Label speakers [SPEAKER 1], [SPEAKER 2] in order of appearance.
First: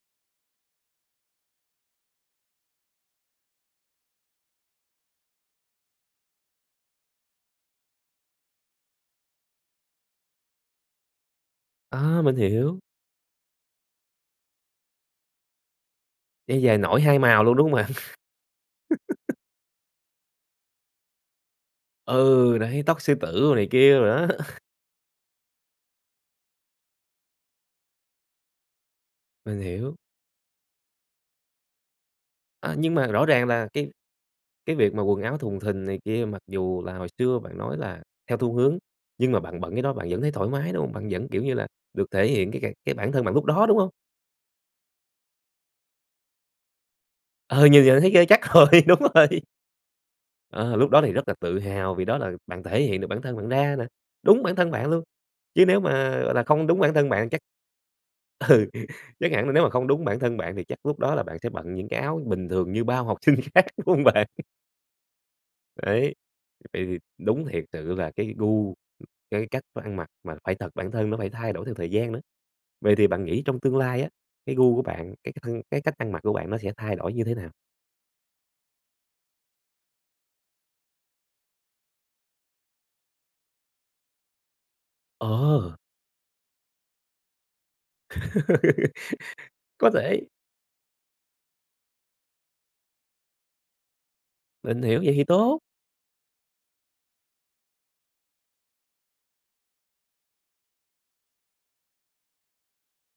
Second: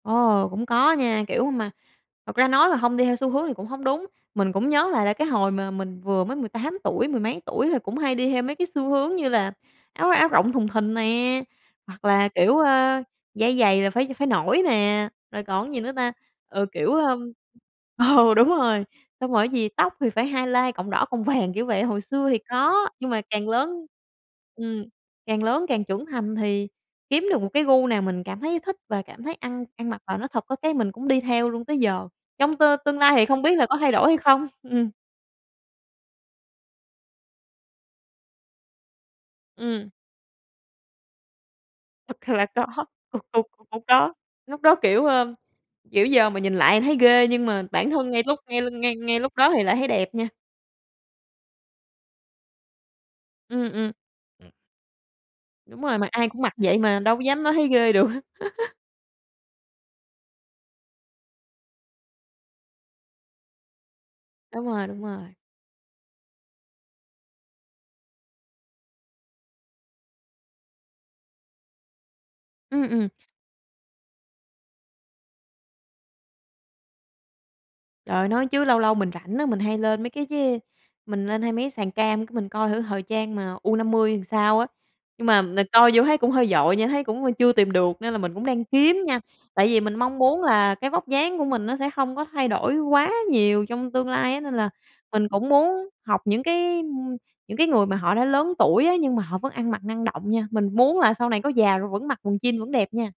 [SPEAKER 1] Ồ, cũng có nha, kiểu, mà thật ra nói mà hông đi theo xu hướng thì cũng hông đúng. Mình cũng nhớ lại là cái hồi mà mình vừa mới 18 tuổi, mười mấy tuổi thì cũng hay đi theo mấy cái xu hướng như là áo áo rộng thùng thình nè, hoặc
[SPEAKER 2] À,
[SPEAKER 1] là,
[SPEAKER 2] mình
[SPEAKER 1] kiểu,
[SPEAKER 2] hiểu.
[SPEAKER 1] ơ, dây giày là phải phải nổi nè, rồi còn cái gì nữa ta?
[SPEAKER 2] Đi
[SPEAKER 1] Ừ,
[SPEAKER 2] giày
[SPEAKER 1] kiểu,
[SPEAKER 2] nổi 2
[SPEAKER 1] ưm,
[SPEAKER 2] màu luôn, đúng hông bạn?
[SPEAKER 1] ừ, đúng rồi, xong rồi cái gì tóc thì phải highlight cọng đỏ, cọng vàng kiểu vậy. Hồi xưa thì
[SPEAKER 2] Ừ, đấy,
[SPEAKER 1] có,
[SPEAKER 2] tóc
[SPEAKER 1] nhưng
[SPEAKER 2] sư
[SPEAKER 1] mà
[SPEAKER 2] tử,
[SPEAKER 1] càng
[SPEAKER 2] rồi này
[SPEAKER 1] lớn,
[SPEAKER 2] kia đồ đó.
[SPEAKER 1] ừm, càng lớn càng trưởng thành thì kiếm được một cái gu nào mình cảm thấy thích và cảm thấy
[SPEAKER 2] Mình
[SPEAKER 1] ăn ăn
[SPEAKER 2] hiểu.
[SPEAKER 1] mặc vào nó thật, có cái mình cũng đi theo luôn tới giờ. Trong t
[SPEAKER 2] À, nhưng
[SPEAKER 1] tương
[SPEAKER 2] mà
[SPEAKER 1] lai thì
[SPEAKER 2] rõ
[SPEAKER 1] không
[SPEAKER 2] ràng
[SPEAKER 1] biết là
[SPEAKER 2] là
[SPEAKER 1] có
[SPEAKER 2] cái
[SPEAKER 1] thay đổi hay không. Ừ,
[SPEAKER 2] cái
[SPEAKER 1] ừm.
[SPEAKER 2] việc mà quần áo thùng thình này kia mặc dù là hồi xưa bạn nói là theo thu hướng, nhưng mà bạn bận cái
[SPEAKER 1] Ừm.
[SPEAKER 2] đó bạn vẫn thấy thoải mái, đúng hông? Bạn vẫn, kiểu như là, được thể
[SPEAKER 1] Thật là
[SPEAKER 2] hiện cái c
[SPEAKER 1] có.
[SPEAKER 2] cái bản
[SPEAKER 1] Thực
[SPEAKER 2] thân bạn
[SPEAKER 1] sự
[SPEAKER 2] lúc đó, đúng
[SPEAKER 1] lúc
[SPEAKER 2] hông?
[SPEAKER 1] đó lúc đó, kiểu, ơ, kiểu, giờ mà nhìn lại thì thấy ghê, nhưng mà
[SPEAKER 2] Ờ, như
[SPEAKER 1] bản
[SPEAKER 2] giờ thấy
[SPEAKER 1] thân ngay
[SPEAKER 2] ghê,
[SPEAKER 1] lúc
[SPEAKER 2] chắc
[SPEAKER 1] ngay
[SPEAKER 2] rồi,
[SPEAKER 1] ngay
[SPEAKER 2] đúng
[SPEAKER 1] ngay lúc
[SPEAKER 2] rồi.
[SPEAKER 1] đó thì lại thấy đẹp nha.
[SPEAKER 2] Ờ, lúc đó thì rất là tự hào vì đó là bạn thể hiện được bản thân bạn
[SPEAKER 1] Ừm,
[SPEAKER 2] ra nè.
[SPEAKER 1] ừm.
[SPEAKER 2] Đúng bản thân bạn luôn! Chứ nếu
[SPEAKER 1] Đúng rồi, mà
[SPEAKER 2] mà,
[SPEAKER 1] ai
[SPEAKER 2] gọi
[SPEAKER 1] cũng
[SPEAKER 2] là,
[SPEAKER 1] mặc
[SPEAKER 2] không
[SPEAKER 1] vậy
[SPEAKER 2] đúng bản
[SPEAKER 1] mà,
[SPEAKER 2] thân
[SPEAKER 1] đâu có
[SPEAKER 2] bạn chắc
[SPEAKER 1] dám nói thấy ghê được.
[SPEAKER 2] ừ, chắc hẳn là nếu mà không đúng bản thân bạn thì chắc lúc đó là bạn sẽ bận những cái áo bình thường như bao học sinh khác, đúng hông bạn?
[SPEAKER 1] Đúng rồi, đúng rồi.
[SPEAKER 2] Đấy. Vậy thì đúng thiệt sự là cái gu, cái cách ăn mặc mà phải thật, bản thân nó phải thay đổi theo thời gian nữa.
[SPEAKER 1] Ừm,
[SPEAKER 2] Vậy thì
[SPEAKER 1] ừm.
[SPEAKER 2] bạn nghĩ trong tương lai á, cái gu của bạn, cái cái thân cái cách ăn mặc của bạn nó sẽ thay đổi như thế nào?
[SPEAKER 1] Trời ơi, nói chứ lâu lâu mình rãnh á, mình hay lên mấy cái d mình lên hay mấy cái sàn cam cái mình coi thử thời trang mà U50 thì sao á, nhưng mà mình
[SPEAKER 2] Ờ!
[SPEAKER 1] coi vô thấy cũng hơi vội nha, thấy cũng, ưm, chưa tìm được nên là mình cũng đang kiếm nha, tại vì
[SPEAKER 2] Có
[SPEAKER 1] mình mong
[SPEAKER 2] thể.
[SPEAKER 1] muốn là cái vóc dáng của mình nó sẽ hông có thay đổi quá nhiều trong tương lai á. Nên là
[SPEAKER 2] Mình hiểu. Vậy thì
[SPEAKER 1] mình cũng
[SPEAKER 2] tốt!
[SPEAKER 1] muốn học những cái những cái, ưm những cái người mà họ đã lớn tuổi á, nhưng mà họ vẫn ăn mặc năng động nha, mình muốn là sau này có già rồi vẫn mặc quần jean vẫn đẹp nha.